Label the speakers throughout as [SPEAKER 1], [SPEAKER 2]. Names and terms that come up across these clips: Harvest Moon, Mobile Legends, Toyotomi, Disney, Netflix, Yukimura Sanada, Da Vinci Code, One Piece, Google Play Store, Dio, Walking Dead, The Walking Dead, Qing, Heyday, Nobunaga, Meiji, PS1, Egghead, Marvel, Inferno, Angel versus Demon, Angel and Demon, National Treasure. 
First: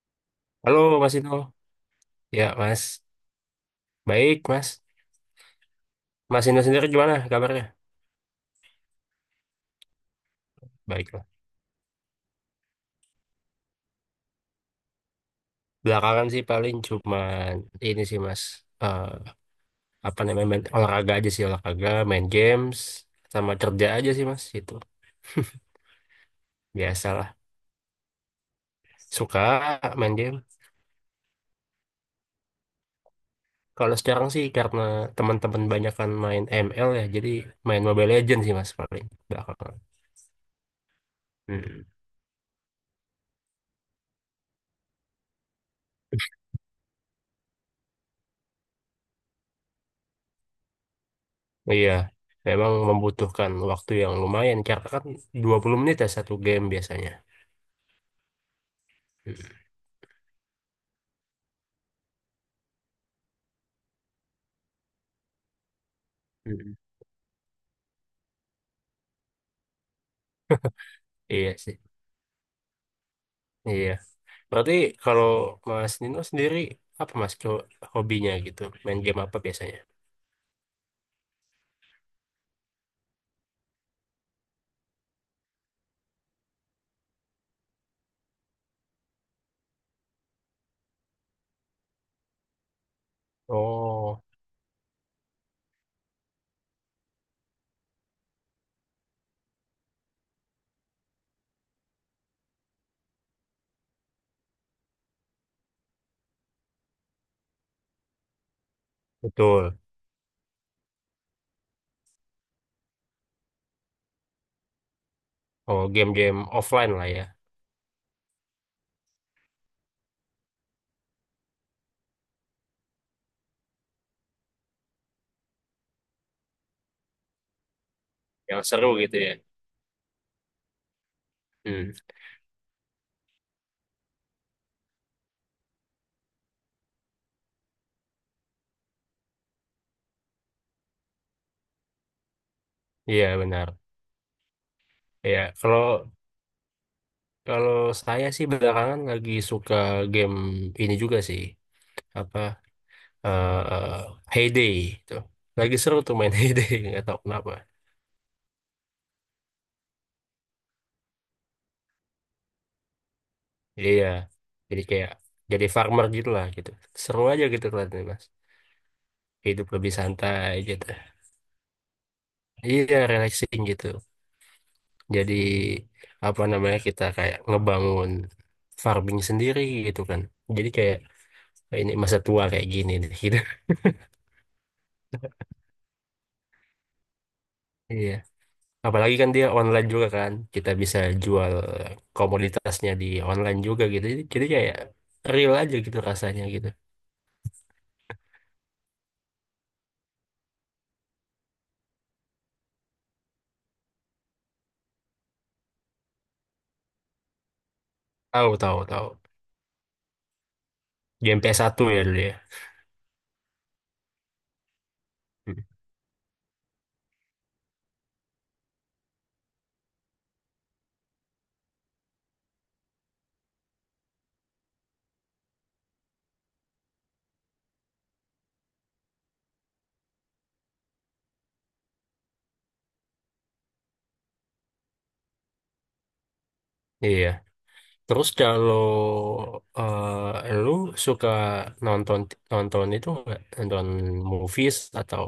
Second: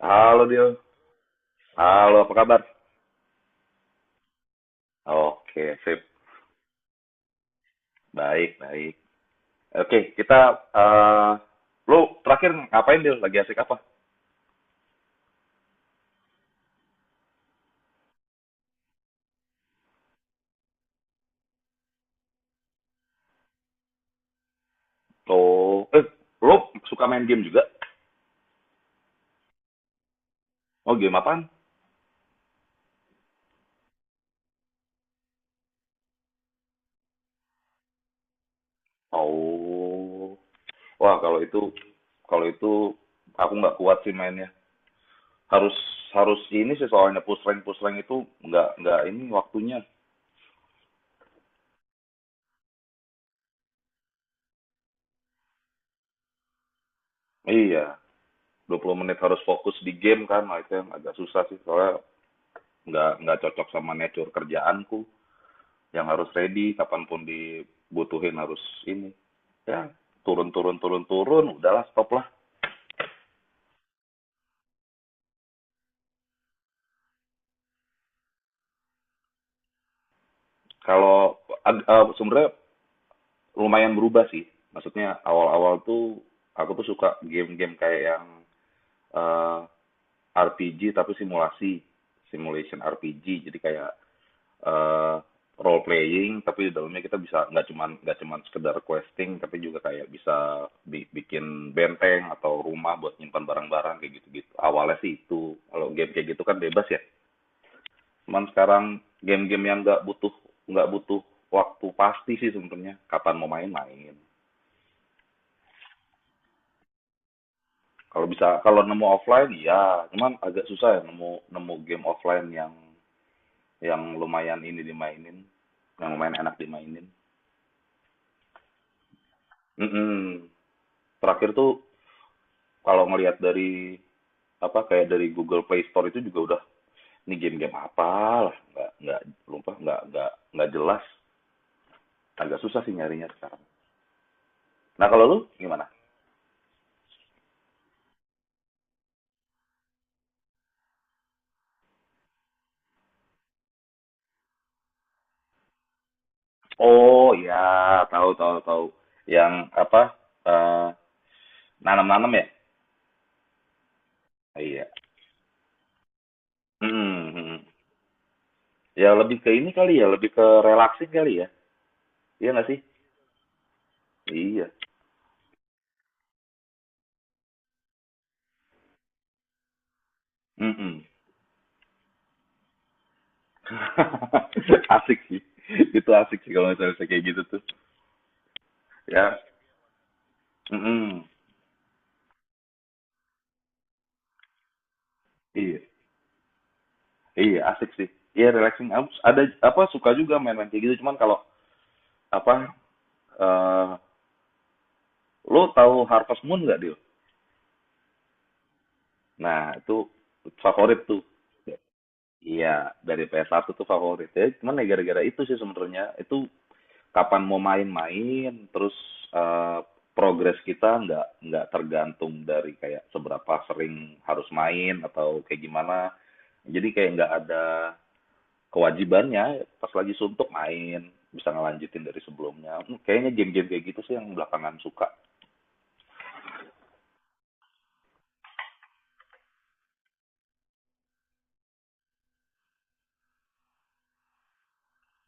[SPEAKER 1] Halo Dio.
[SPEAKER 2] Halo Mas Inu.
[SPEAKER 1] Halo, apa
[SPEAKER 2] Ya
[SPEAKER 1] kabar?
[SPEAKER 2] Mas. Baik Mas.
[SPEAKER 1] Oke, sip.
[SPEAKER 2] Mas Inu sendiri gimana kabarnya?
[SPEAKER 1] Baik, baik. Oke, kita
[SPEAKER 2] Baik lah.
[SPEAKER 1] eh lu terakhir ngapain, Dio? Lagi asik apa?
[SPEAKER 2] Belakangan sih paling cuman ini sih Mas. Eh, apa namanya main olahraga aja sih olahraga, main games, sama kerja aja sih Mas. Itu
[SPEAKER 1] Oh, lu suka main
[SPEAKER 2] biasalah.
[SPEAKER 1] game juga?
[SPEAKER 2] Suka main game.
[SPEAKER 1] Oh, game apaan?
[SPEAKER 2] Kalau sekarang sih karena teman-teman banyak kan main ML ya, jadi main Mobile Legends sih Mas paling belakangan.
[SPEAKER 1] Oh. Wah, kalau itu
[SPEAKER 2] Hmm.
[SPEAKER 1] kalau itu aku nggak kuat sih mainnya. Harus harus ini sih soalnya push rank itu nggak ini waktunya.
[SPEAKER 2] Iya. Memang membutuhkan waktu yang lumayan karena kan 20 menit ya satu game biasanya.
[SPEAKER 1] Iya, 20 menit harus
[SPEAKER 2] Hmm.
[SPEAKER 1] fokus di game kan, nah itu yang agak susah sih soalnya nggak cocok sama nature kerjaanku. Yang harus ready
[SPEAKER 2] Hmm.
[SPEAKER 1] kapanpun dibutuhin harus ini, ya turun turun turun turun
[SPEAKER 2] Iya sih.
[SPEAKER 1] udahlah stop lah.
[SPEAKER 2] Iya. Berarti kalau Mas Nino sendiri apa Mas hobinya gitu? Main game apa biasanya?
[SPEAKER 1] Sebenarnya lumayan berubah sih, maksudnya awal-awal tuh aku tuh suka game-game kayak yang eh, RPG tapi simulasi, simulation RPG, jadi kayak
[SPEAKER 2] Oh,
[SPEAKER 1] eh role playing tapi di dalamnya kita bisa, nggak cuman sekedar questing tapi juga kayak bisa bikin benteng atau rumah buat nyimpan barang-barang kayak gitu-gitu. Awalnya sih itu, kalau game kayak gitu kan bebas ya, cuman sekarang game-game yang
[SPEAKER 2] betul.
[SPEAKER 1] nggak butuh waktu pasti sih sebenarnya, kapan mau main-main.
[SPEAKER 2] Oh, game-game offline lah ya.
[SPEAKER 1] Kalau bisa, kalau nemu offline ya, cuman agak susah ya nemu nemu game offline yang lumayan ini dimainin, yang lumayan enak dimainin.
[SPEAKER 2] Yang seru gitu ya.
[SPEAKER 1] Mm-mm. Terakhir tuh
[SPEAKER 2] Hmm.
[SPEAKER 1] kalau ngelihat dari apa, kayak dari Google Play Store itu juga udah ini, game-game apa lah, nggak lupa, nggak jelas, agak susah sih nyarinya
[SPEAKER 2] Iya
[SPEAKER 1] sekarang.
[SPEAKER 2] benar.
[SPEAKER 1] Nah, kalau lu
[SPEAKER 2] Iya,
[SPEAKER 1] gimana?
[SPEAKER 2] kalau kalau saya sih belakangan lagi suka game ini juga sih. Apa eh Heyday itu. Lagi seru tuh main Heyday, nggak tahu
[SPEAKER 1] Oh
[SPEAKER 2] kenapa.
[SPEAKER 1] ya, tahu tahu tahu, yang apa, eh, nanam-nanam ya.
[SPEAKER 2] Iya.
[SPEAKER 1] Oh,
[SPEAKER 2] Jadi
[SPEAKER 1] iya.
[SPEAKER 2] kayak jadi farmer gitu lah gitu. Seru
[SPEAKER 1] Hmm,
[SPEAKER 2] aja
[SPEAKER 1] hmm.
[SPEAKER 2] gitu kelihatannya, Mas.
[SPEAKER 1] Ya, lebih ke
[SPEAKER 2] Hidup
[SPEAKER 1] ini kali
[SPEAKER 2] lebih
[SPEAKER 1] ya, lebih ke
[SPEAKER 2] santai gitu.
[SPEAKER 1] relaxing kali ya. Iya, nggak sih.
[SPEAKER 2] Iya, relaxing gitu.
[SPEAKER 1] Iya.
[SPEAKER 2] Jadi apa namanya kita kayak ngebangun farming sendiri gitu kan. Jadi kayak
[SPEAKER 1] Hmm,
[SPEAKER 2] ini masa tua kayak gini nih gitu.
[SPEAKER 1] asik sih, itu asik sih kalau misalnya kayak gitu tuh,
[SPEAKER 2] Iya. Apalagi kan
[SPEAKER 1] ya.
[SPEAKER 2] dia online juga kan. Kita
[SPEAKER 1] Hmm,
[SPEAKER 2] bisa
[SPEAKER 1] hmm.
[SPEAKER 2] jual komoditasnya di online juga gitu. Jadi kayak real aja
[SPEAKER 1] Iya.
[SPEAKER 2] gitu rasanya gitu.
[SPEAKER 1] Iya, asik sih. Iya, relaxing. Ada apa, suka juga main-main kayak gitu. Cuman kalau apa, eh lo tahu Harvest Moon nggak, Dil?
[SPEAKER 2] Tahu tahu tahu.
[SPEAKER 1] Nah, itu favorit tuh.
[SPEAKER 2] Game PS1 ya dulu ya.
[SPEAKER 1] Iya, dari PS1 tuh favorit ya. Cuman ya gara-gara itu sih
[SPEAKER 2] Hmm.
[SPEAKER 1] sebenarnya. Itu kapan mau main-main, terus eh, progres kita nggak tergantung dari kayak seberapa sering harus main atau kayak gimana. Jadi kayak nggak ada kewajibannya, pas lagi suntuk main bisa ngelanjutin dari sebelumnya. Hmm, kayaknya game-game kayak gitu sih yang belakangan suka.
[SPEAKER 2] Iya. Terus kalau lu suka nonton nonton itu nggak nonton movies atau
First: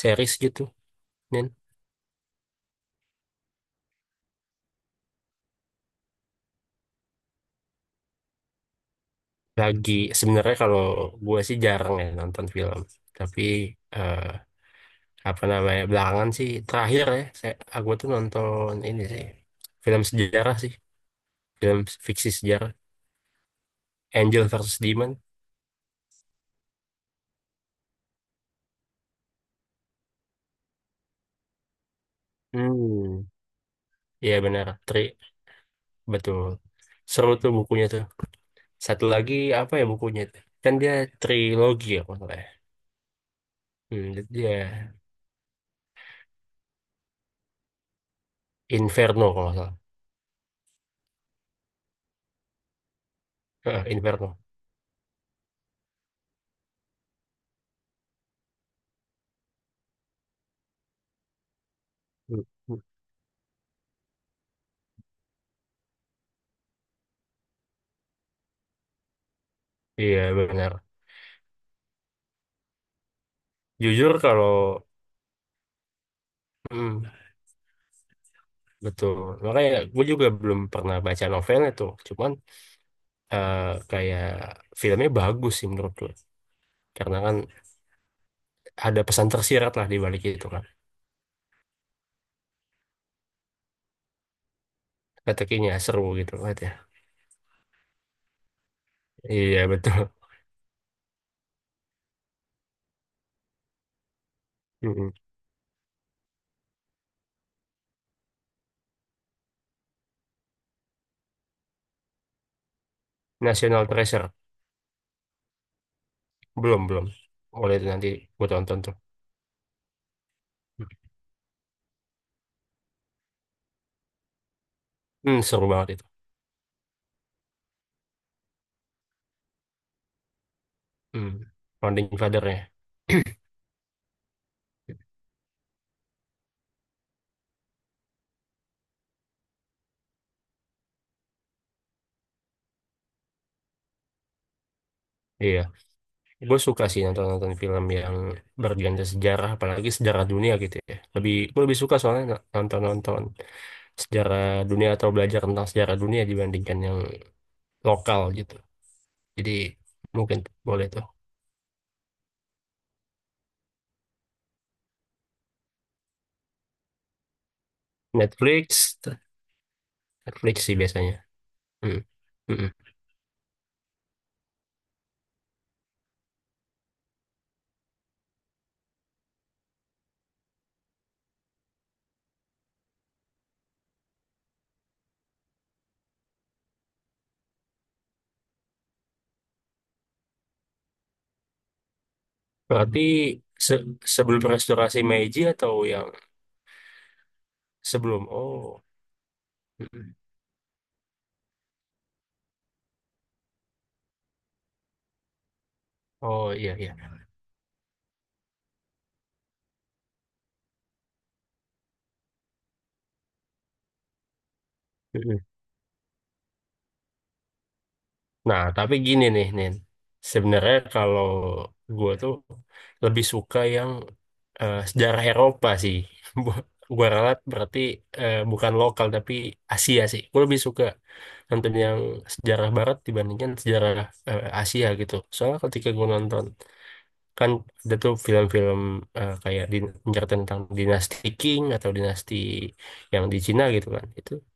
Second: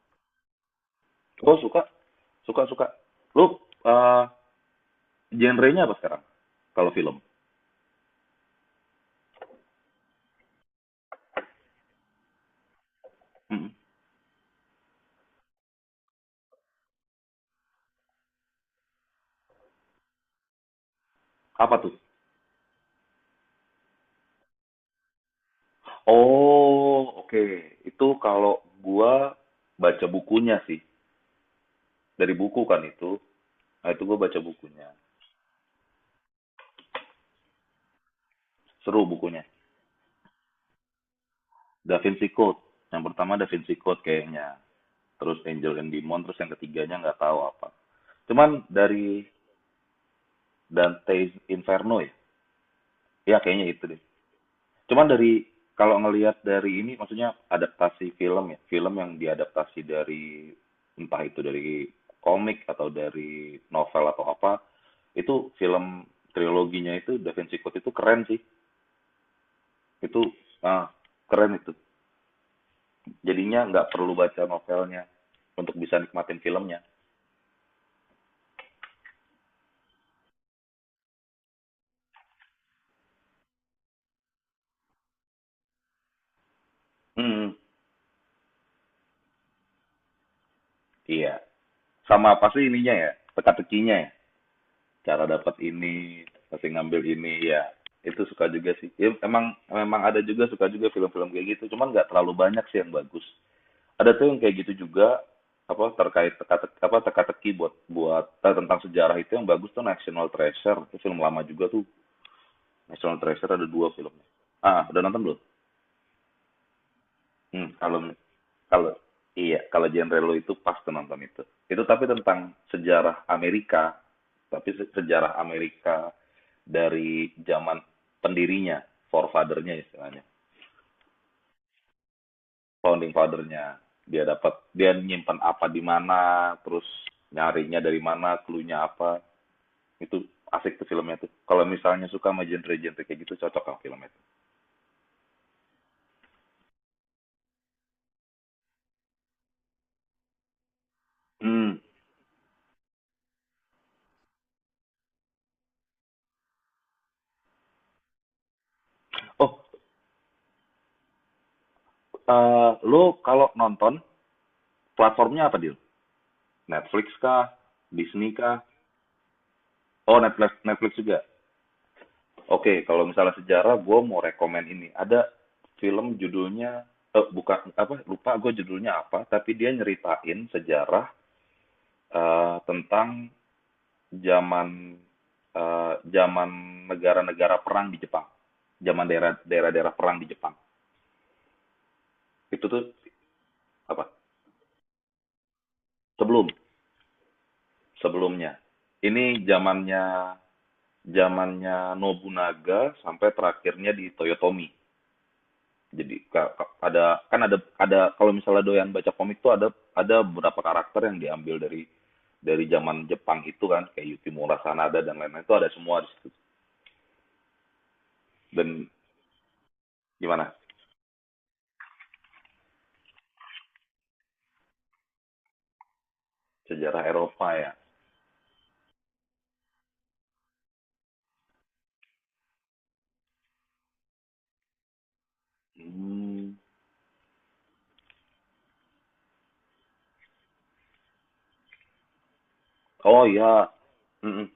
[SPEAKER 2] series gitu, Nin?
[SPEAKER 1] Oh, suka suka suka. Lu genre-nya apa sekarang, kalau film?
[SPEAKER 2] Lagi sebenarnya kalau gue sih jarang ya nonton film, tapi
[SPEAKER 1] Mm-mm.
[SPEAKER 2] eh, apa namanya belakangan sih terakhir ya, aku tuh nonton ini sih film sejarah sih,
[SPEAKER 1] Apa
[SPEAKER 2] film
[SPEAKER 1] tuh?
[SPEAKER 2] fiksi sejarah Angel versus Demon.
[SPEAKER 1] Oh, oke. Itu kalau gua baca bukunya sih, dari buku kan itu.
[SPEAKER 2] Hmm,
[SPEAKER 1] Nah, itu gua
[SPEAKER 2] iya
[SPEAKER 1] baca
[SPEAKER 2] benar,
[SPEAKER 1] bukunya,
[SPEAKER 2] Tri, betul. Seru tuh bukunya tuh. Satu
[SPEAKER 1] seru
[SPEAKER 2] lagi
[SPEAKER 1] bukunya.
[SPEAKER 2] apa ya bukunya itu? Kan dia trilogi
[SPEAKER 1] Da
[SPEAKER 2] ya kalau
[SPEAKER 1] Vinci
[SPEAKER 2] nggak salah. Ya.
[SPEAKER 1] Code yang pertama, Da Vinci Code
[SPEAKER 2] Hmm,
[SPEAKER 1] kayaknya,
[SPEAKER 2] dia
[SPEAKER 1] terus Angel and Demon, terus yang ketiganya nggak tahu apa, cuman
[SPEAKER 2] Inferno
[SPEAKER 1] dari,
[SPEAKER 2] kalau nggak salah.
[SPEAKER 1] dan Taste Inferno ya, ya kayaknya
[SPEAKER 2] Heeh,
[SPEAKER 1] itu deh.
[SPEAKER 2] Inferno.
[SPEAKER 1] Cuman dari, kalau ngelihat dari ini maksudnya adaptasi film ya, film yang diadaptasi dari, entah itu dari
[SPEAKER 2] Hmm,
[SPEAKER 1] komik
[SPEAKER 2] hmm.
[SPEAKER 1] atau dari novel atau apa, itu film triloginya itu Da Vinci Code itu keren sih. Itu
[SPEAKER 2] Iya benar.
[SPEAKER 1] ah keren itu, jadinya nggak perlu
[SPEAKER 2] Jujur
[SPEAKER 1] baca
[SPEAKER 2] kalau
[SPEAKER 1] novelnya untuk bisa nikmatin filmnya.
[SPEAKER 2] hmm, betul. Makanya gue juga belum pernah baca novelnya tuh. Cuman eh, kayak filmnya bagus sih menurut gue. Karena kan
[SPEAKER 1] Hmm,
[SPEAKER 2] ada pesan tersirat lah di balik itu kan.
[SPEAKER 1] iya, sama pasti ininya ya, teka-tekinya ya, cara
[SPEAKER 2] Kata
[SPEAKER 1] dapat
[SPEAKER 2] seru
[SPEAKER 1] ini,
[SPEAKER 2] gitu kan
[SPEAKER 1] pasti
[SPEAKER 2] ya.
[SPEAKER 1] ngambil ini ya. Itu suka juga sih. Ya, emang
[SPEAKER 2] Iya
[SPEAKER 1] memang
[SPEAKER 2] betul.
[SPEAKER 1] ada juga, suka juga film-film kayak gitu, cuman nggak terlalu banyak sih yang bagus. Ada tuh yang kayak gitu
[SPEAKER 2] Mm-mm.
[SPEAKER 1] juga, apa terkait teka-teki, apa teka-teki buat buat eh, tentang sejarah, itu yang bagus tuh National Treasure, itu film lama juga tuh. National Treasure ada dua
[SPEAKER 2] National
[SPEAKER 1] filmnya,
[SPEAKER 2] Treasure
[SPEAKER 1] udah nonton belum?
[SPEAKER 2] belum belum. Boleh
[SPEAKER 1] Hmm,
[SPEAKER 2] itu
[SPEAKER 1] kalau
[SPEAKER 2] nanti gue tonton
[SPEAKER 1] Kalau
[SPEAKER 2] tuh.
[SPEAKER 1] iya, kalau genre lo itu, pas
[SPEAKER 2] Hmm,
[SPEAKER 1] tuh nonton itu. Itu tapi tentang sejarah Amerika, tapi
[SPEAKER 2] hmm,
[SPEAKER 1] sejarah
[SPEAKER 2] seru banget itu.
[SPEAKER 1] Amerika dari zaman pendirinya, forefather-nya istilahnya,
[SPEAKER 2] Hmm. Founding Father-nya.
[SPEAKER 1] founding father-nya. Dia nyimpan apa di mana, terus nyarinya dari mana, clue-nya apa. Itu asik tuh filmnya tuh. Kalau misalnya suka sama genre-genre kayak gitu, cocok kan filmnya tuh.
[SPEAKER 2] Iya. Gue suka sih nonton-nonton film yang bergenre sejarah, apalagi sejarah dunia gitu ya. Lebih, gue
[SPEAKER 1] Hmm.
[SPEAKER 2] lebih suka soalnya nonton-nonton sejarah dunia atau belajar tentang sejarah dunia dibandingkan yang lokal gitu. Jadi
[SPEAKER 1] Oh,
[SPEAKER 2] mungkin boleh tuh.
[SPEAKER 1] lu kalau nonton platformnya apa, Dil? Netflix kah? Disney kah?
[SPEAKER 2] Netflix,
[SPEAKER 1] Oh, Netflix,
[SPEAKER 2] Netflix sih
[SPEAKER 1] Netflix
[SPEAKER 2] biasanya.
[SPEAKER 1] juga.
[SPEAKER 2] Hmm. Mm-mm.
[SPEAKER 1] Oke, kalau misalnya sejarah, gue mau rekomen ini. Ada film judulnya, bukan apa, lupa gue judulnya apa, tapi dia nyeritain sejarah, tentang zaman, zaman negara-negara perang di Jepang, zaman daerah-daerah perang di Jepang. Itu tuh
[SPEAKER 2] Berarti se-
[SPEAKER 1] apa?
[SPEAKER 2] sebelum restorasi Meiji atau yang
[SPEAKER 1] Sebelum
[SPEAKER 2] sebelum?
[SPEAKER 1] Sebelumnya.
[SPEAKER 2] Oh,
[SPEAKER 1] Ini zamannya
[SPEAKER 2] Mm-mm.
[SPEAKER 1] zamannya Nobunaga sampai terakhirnya di Toyotomi. Jadi
[SPEAKER 2] Oh iya iya.
[SPEAKER 1] ada kan, ada kalau misalnya doyan baca komik tuh, ada beberapa karakter yang diambil dari zaman Jepang itu kan, kayak Yukimura Sanada dan
[SPEAKER 2] Hmm, hmm.
[SPEAKER 1] lain-lain, itu ada semua di situ.
[SPEAKER 2] Nah,
[SPEAKER 1] Dan
[SPEAKER 2] tapi gini nih, Nin.
[SPEAKER 1] gimana,
[SPEAKER 2] Sebenarnya kalau gue tuh lebih suka yang sejarah Eropa sih.
[SPEAKER 1] sejarah
[SPEAKER 2] Gue ralat
[SPEAKER 1] Eropa ya.
[SPEAKER 2] berarti bukan lokal tapi Asia sih. Gue lebih suka nonton yang sejarah Barat dibandingkan sejarah Asia gitu. Soalnya ketika gue nonton
[SPEAKER 1] Hmm.
[SPEAKER 2] kan ada tuh film-film kayak di, menceritakan tentang dinasti Qing atau dinasti
[SPEAKER 1] Oh
[SPEAKER 2] yang di Cina
[SPEAKER 1] ya.
[SPEAKER 2] gitu kan. Itu
[SPEAKER 1] Mm-mm.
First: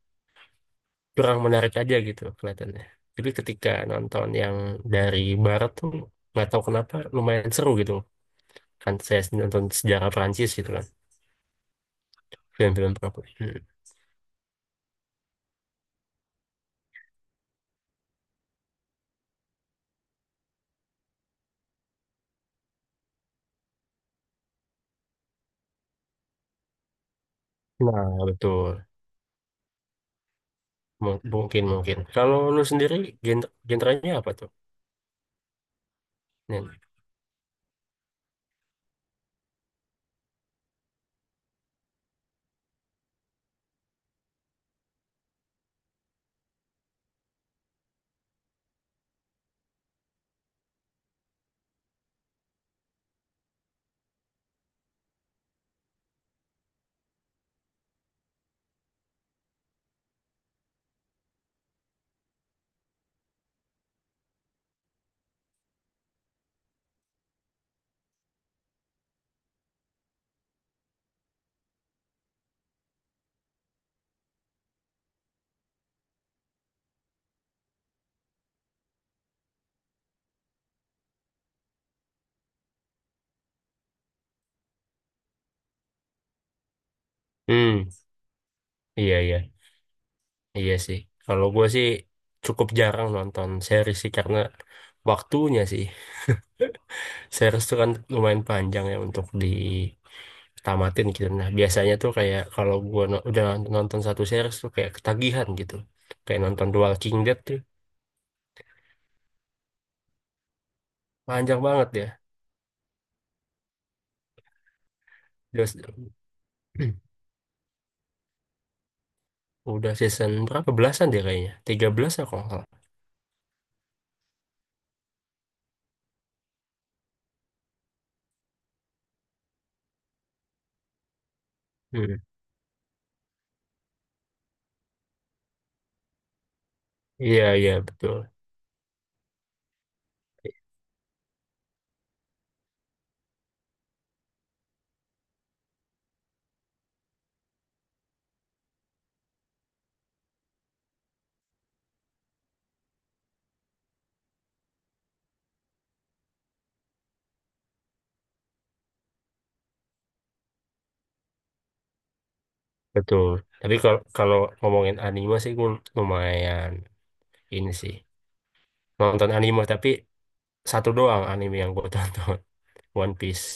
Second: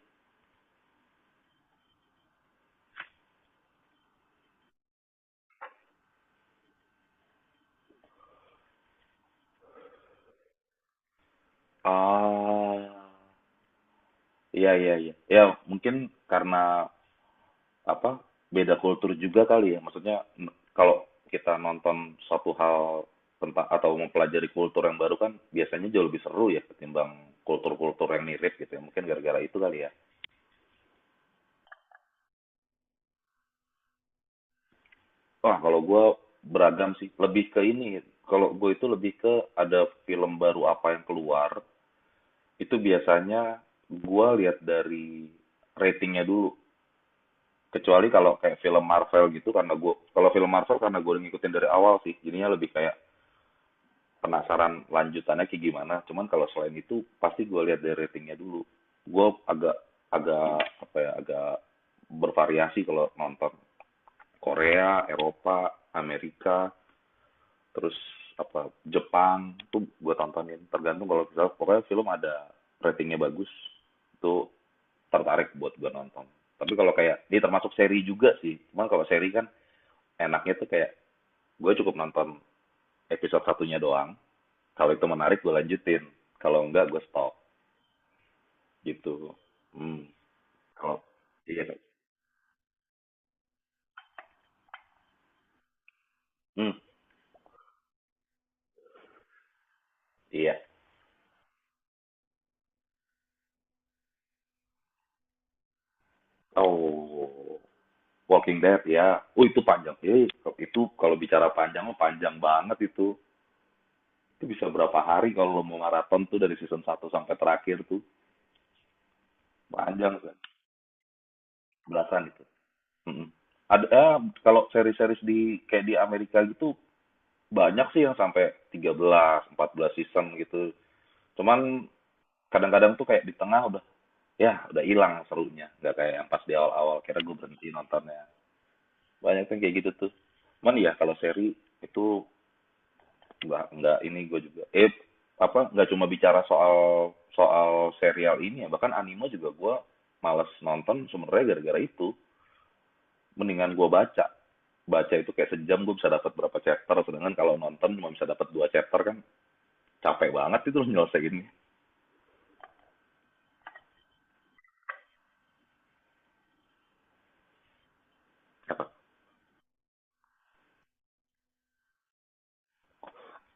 [SPEAKER 2] kurang menarik aja gitu kelihatannya. Jadi ketika nonton yang dari barat tuh nggak tahu kenapa lumayan seru gitu kan saya nonton sejarah Prancis gitu kan
[SPEAKER 1] Ah,
[SPEAKER 2] film-film Prancis. Hmm.
[SPEAKER 1] iya iya iya, ya mungkin karena apa, beda kultur juga kali ya, maksudnya, kalau kita nonton suatu hal tentang atau mempelajari kultur yang baru kan biasanya jauh lebih seru ya ketimbang kultur-kultur
[SPEAKER 2] Nah
[SPEAKER 1] yang mirip
[SPEAKER 2] betul
[SPEAKER 1] gitu ya, mungkin gara-gara itu kali ya.
[SPEAKER 2] Mu- mungkin mungkin. Kalau lu sendiri genrenya apa tuh?
[SPEAKER 1] Wah, kalau gue
[SPEAKER 2] Nen?
[SPEAKER 1] beragam sih, lebih ke ini, kalau gue itu lebih ke, ada film baru apa yang keluar itu biasanya gue lihat dari ratingnya dulu, kecuali kalau kayak film Marvel gitu, karena gue, kalau film Marvel karena gue ngikutin dari awal sih, jadinya lebih kayak penasaran lanjutannya kayak gimana. Cuman kalau selain itu pasti gue lihat dari ratingnya dulu. Gue agak, apa ya, agak bervariasi kalau nonton, Korea, Eropa, Amerika, terus apa, Jepang tuh gue tontonin. Tergantung kalau misal, pokoknya film ada ratingnya bagus, itu tertarik buat gue nonton. Tapi kalau kayak ini termasuk seri juga sih, cuman kalau seri kan enaknya tuh kayak, gue cukup nonton episode satunya doang, kalau itu menarik gue lanjutin, kalau enggak gue stop
[SPEAKER 2] Hmm
[SPEAKER 1] gitu.
[SPEAKER 2] iya iya
[SPEAKER 1] Hmm.
[SPEAKER 2] iya
[SPEAKER 1] Kalau,
[SPEAKER 2] sih. Kalau
[SPEAKER 1] iya.
[SPEAKER 2] gue
[SPEAKER 1] Dok.
[SPEAKER 2] sih cukup jarang nonton seri sih karena waktunya sih.
[SPEAKER 1] Hmm,
[SPEAKER 2] Series tuh kan lumayan panjang ya untuk
[SPEAKER 1] iya.
[SPEAKER 2] ditamatin gitu. Nah, biasanya tuh kayak kalau gua udah nonton satu series tuh kayak ketagihan gitu. Kayak nonton The Walking Dead tuh
[SPEAKER 1] Oh. Walking Dead ya, oh itu panjang, itu kalau bicara
[SPEAKER 2] panjang
[SPEAKER 1] panjang
[SPEAKER 2] banget
[SPEAKER 1] mah,
[SPEAKER 2] ya.
[SPEAKER 1] panjang banget itu. Itu bisa berapa hari kalau lo
[SPEAKER 2] Udah,
[SPEAKER 1] mau maraton tuh, dari season satu sampai terakhir tuh,
[SPEAKER 2] udah
[SPEAKER 1] panjang
[SPEAKER 2] season
[SPEAKER 1] kan.
[SPEAKER 2] berapa belasan dia kayaknya? 13 ya
[SPEAKER 1] Belasan
[SPEAKER 2] kalau
[SPEAKER 1] itu.
[SPEAKER 2] nggak salah.
[SPEAKER 1] Mm-mm. Ada kalau seri-seri di kayak di Amerika gitu, banyak sih yang sampai 13, 14 season gitu, cuman
[SPEAKER 2] Hmm.
[SPEAKER 1] kadang-kadang tuh kayak di tengah udah, ya udah hilang serunya, nggak kayak yang pas di awal-awal, kira gue
[SPEAKER 2] Iya,
[SPEAKER 1] berhenti
[SPEAKER 2] iya, betul.
[SPEAKER 1] nontonnya, banyak kan kayak gitu tuh. Cuman ya kalau seri itu, nggak ini gue juga, apa, nggak cuma bicara soal soal serial ini ya, bahkan anime juga gue malas nonton sebenarnya gara-gara itu. Mendingan gue baca, itu kayak sejam gue bisa dapat berapa chapter, sedangkan kalau nonton cuma bisa dapat 2 chapter kan, capek banget itu lo nyelesainnya.
[SPEAKER 2] Betul. Tapi kalau kalau ngomongin anime sih gue lumayan ini sih. Nonton anime tapi satu doang anime yang gue tonton, One Piece.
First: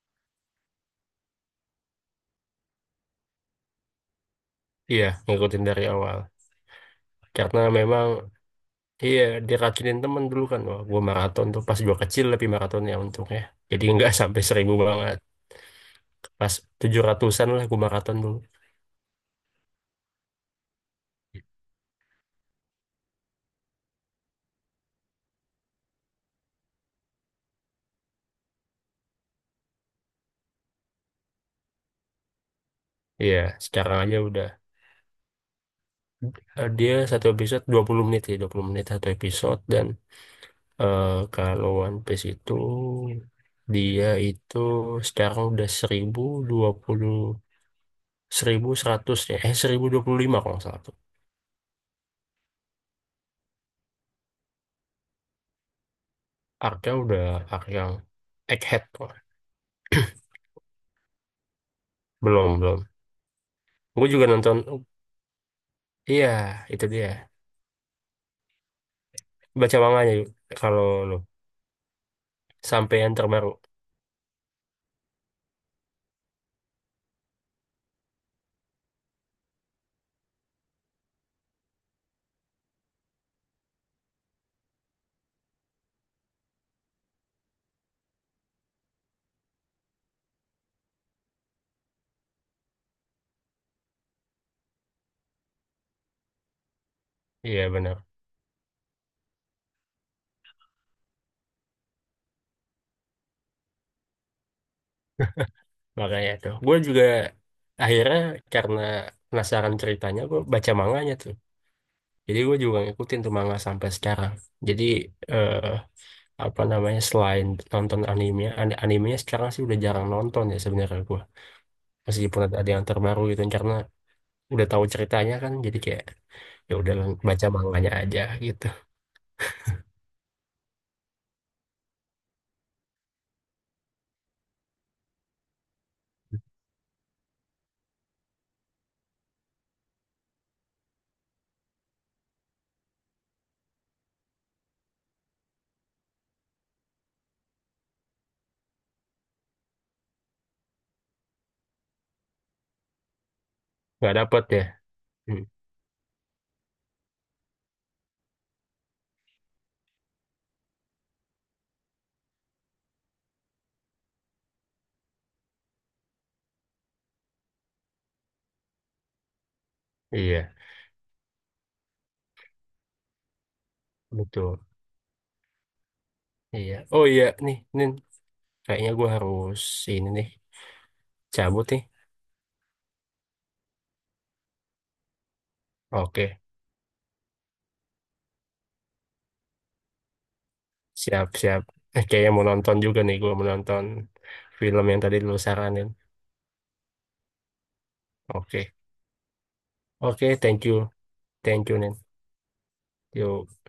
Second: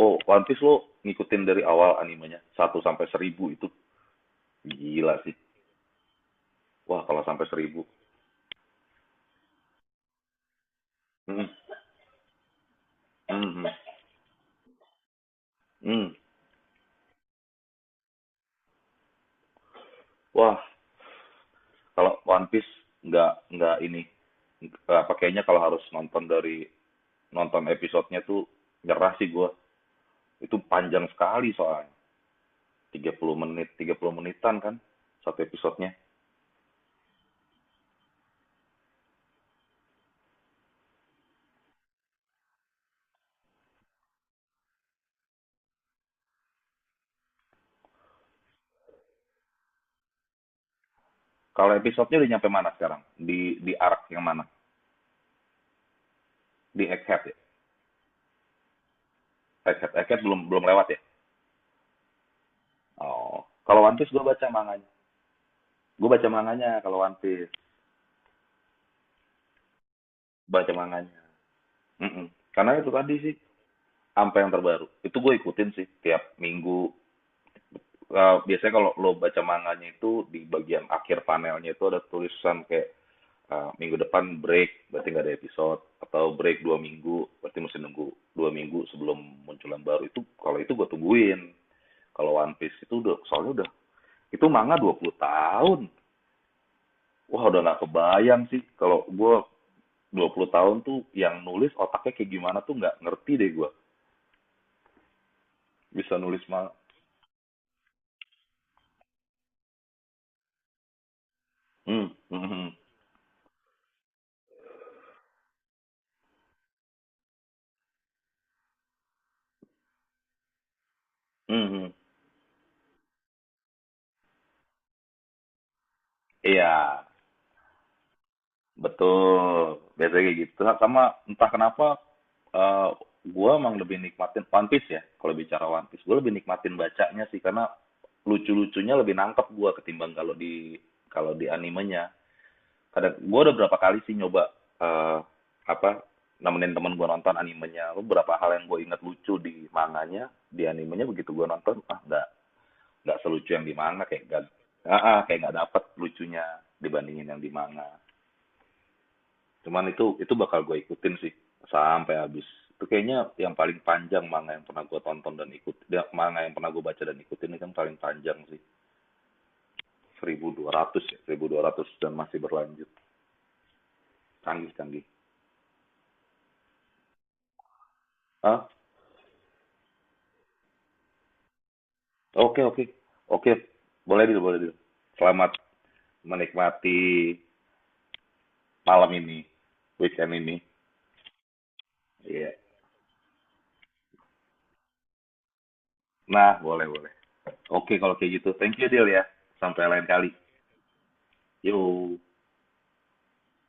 [SPEAKER 1] Oh, One Piece lo ngikutin dari awal animenya satu sampai 1000 itu?
[SPEAKER 2] Iya,
[SPEAKER 1] Gila sih.
[SPEAKER 2] ngikutin dari awal.
[SPEAKER 1] Wah, kalau sampai
[SPEAKER 2] Karena
[SPEAKER 1] 1000.
[SPEAKER 2] memang iya, diracunin temen dulu kan. Wah, gue
[SPEAKER 1] Mhm,
[SPEAKER 2] maraton tuh pas gue kecil lebih maraton ya untungnya.
[SPEAKER 1] mhm,
[SPEAKER 2] Jadi nggak sampai seribu banget.
[SPEAKER 1] mhm.
[SPEAKER 2] Pas tujuh ratusan lah gue maraton dulu.
[SPEAKER 1] Wah, kalau One Piece nggak ini. Apa, kayaknya kalau harus nonton dari, nonton episodenya tuh nyerah sih gua. Itu panjang sekali soalnya. tiga puluh
[SPEAKER 2] Iya,
[SPEAKER 1] menit, tiga
[SPEAKER 2] sekarang
[SPEAKER 1] puluh
[SPEAKER 2] aja udah.
[SPEAKER 1] menitan kan satu episodenya.
[SPEAKER 2] Dia satu episode 20 menit ya, 20 menit satu episode. Dan eh, kalau One Piece itu, dia itu sekarang udah 1.020 1.100 ya. Eh, 1.025 kalau nggak salah tuh.
[SPEAKER 1] Kalau episodenya udah nyampe mana sekarang? Di arc yang mana? Di
[SPEAKER 2] Arc-nya udah
[SPEAKER 1] Egghead ya?
[SPEAKER 2] arc yang Egghead tuh.
[SPEAKER 1] Egghead, Egghead belum belum lewat ya?
[SPEAKER 2] Belum, belum.
[SPEAKER 1] Oh, kalau One
[SPEAKER 2] Gue
[SPEAKER 1] Piece gua
[SPEAKER 2] juga
[SPEAKER 1] baca
[SPEAKER 2] nonton,
[SPEAKER 1] manganya. Gua
[SPEAKER 2] iya,
[SPEAKER 1] baca manganya,
[SPEAKER 2] itu
[SPEAKER 1] kalau
[SPEAKER 2] dia.
[SPEAKER 1] One Piece
[SPEAKER 2] Baca manganya yuk,
[SPEAKER 1] baca
[SPEAKER 2] kalau lu
[SPEAKER 1] manganya. Mm-mm. Karena itu
[SPEAKER 2] sampai yang
[SPEAKER 1] tadi sih.
[SPEAKER 2] terbaru.
[SPEAKER 1] Sampai yang terbaru. Itu gue ikutin sih tiap minggu. Biasanya kalau lo baca manganya itu di bagian akhir panelnya itu ada tulisan kayak, minggu depan break, berarti nggak ada episode, atau break 2 minggu berarti mesti nunggu 2 minggu sebelum munculan baru itu, kalau itu gue tungguin. Kalau One Piece itu udah, soalnya udah itu manga 20 tahun. Wah, udah
[SPEAKER 2] Iya
[SPEAKER 1] nggak
[SPEAKER 2] benar.
[SPEAKER 1] kebayang sih, kalau gue 20 tahun tuh yang nulis otaknya kayak gimana tuh, nggak ngerti deh gue bisa
[SPEAKER 2] Makanya
[SPEAKER 1] nulis
[SPEAKER 2] itu.
[SPEAKER 1] manga.
[SPEAKER 2] Gue juga akhirnya karena penasaran ceritanya, gue baca manganya tuh.
[SPEAKER 1] Hmm,
[SPEAKER 2] Jadi
[SPEAKER 1] hmm,
[SPEAKER 2] gue
[SPEAKER 1] hmm,
[SPEAKER 2] juga ngikutin tuh manga sampai sekarang. Jadi eh, apa namanya selain nonton anime, animenya sekarang sih udah jarang nonton ya sebenarnya gue.
[SPEAKER 1] hmm, hmm.
[SPEAKER 2] Meskipun ada yang terbaru gitu karena udah tahu ceritanya kan, jadi kayak ya udah
[SPEAKER 1] Iya,
[SPEAKER 2] baca manganya aja gitu.
[SPEAKER 1] betul. Biasanya kayak gitu. Nah, sama, entah kenapa eh gue emang lebih nikmatin One Piece ya. Kalau bicara One Piece, gue lebih nikmatin bacanya sih, karena lucu-lucunya lebih nangkep gue ketimbang kalau di, animenya. Kadang gue udah berapa kali sih nyoba eh apa, nemenin temen gue nonton animenya. Beberapa hal yang gue inget lucu di manganya, di animenya begitu gue nonton, nggak, selucu yang di manga,
[SPEAKER 2] Nggak
[SPEAKER 1] kayak gak,
[SPEAKER 2] dapet ya. Hmm,
[SPEAKER 1] kayak nggak dapet lucunya dibandingin yang di manga. Cuman itu, bakal gue ikutin sih sampai habis. Itu kayaknya yang paling panjang manga yang pernah gue tonton dan ikut. Ya, manga yang pernah gue baca dan ikutin itu kan paling panjang sih.
[SPEAKER 2] iya,
[SPEAKER 1] 1200 ya, 1200 dan masih berlanjut.
[SPEAKER 2] betul.
[SPEAKER 1] Canggih-canggih.
[SPEAKER 2] Iya. Oh iya, nih, nih
[SPEAKER 1] ah
[SPEAKER 2] kayaknya gue harus ini nih cabut nih.
[SPEAKER 1] Oke, oke. Oke, boleh dulu, boleh dulu. Selamat
[SPEAKER 2] Oke,
[SPEAKER 1] menikmati malam ini, weekend ini.
[SPEAKER 2] siap-siap. Eh, kayaknya mau
[SPEAKER 1] Iya.
[SPEAKER 2] nonton juga nih, gue mau nonton film yang tadi lu saranin.
[SPEAKER 1] Nah, boleh, boleh. Oke, kalau kayak gitu.
[SPEAKER 2] Oke,
[SPEAKER 1] Thank you, Dil ya. Sampai lain kali.
[SPEAKER 2] oke, thank you, Nin.
[SPEAKER 1] Yo.
[SPEAKER 2] Yuk.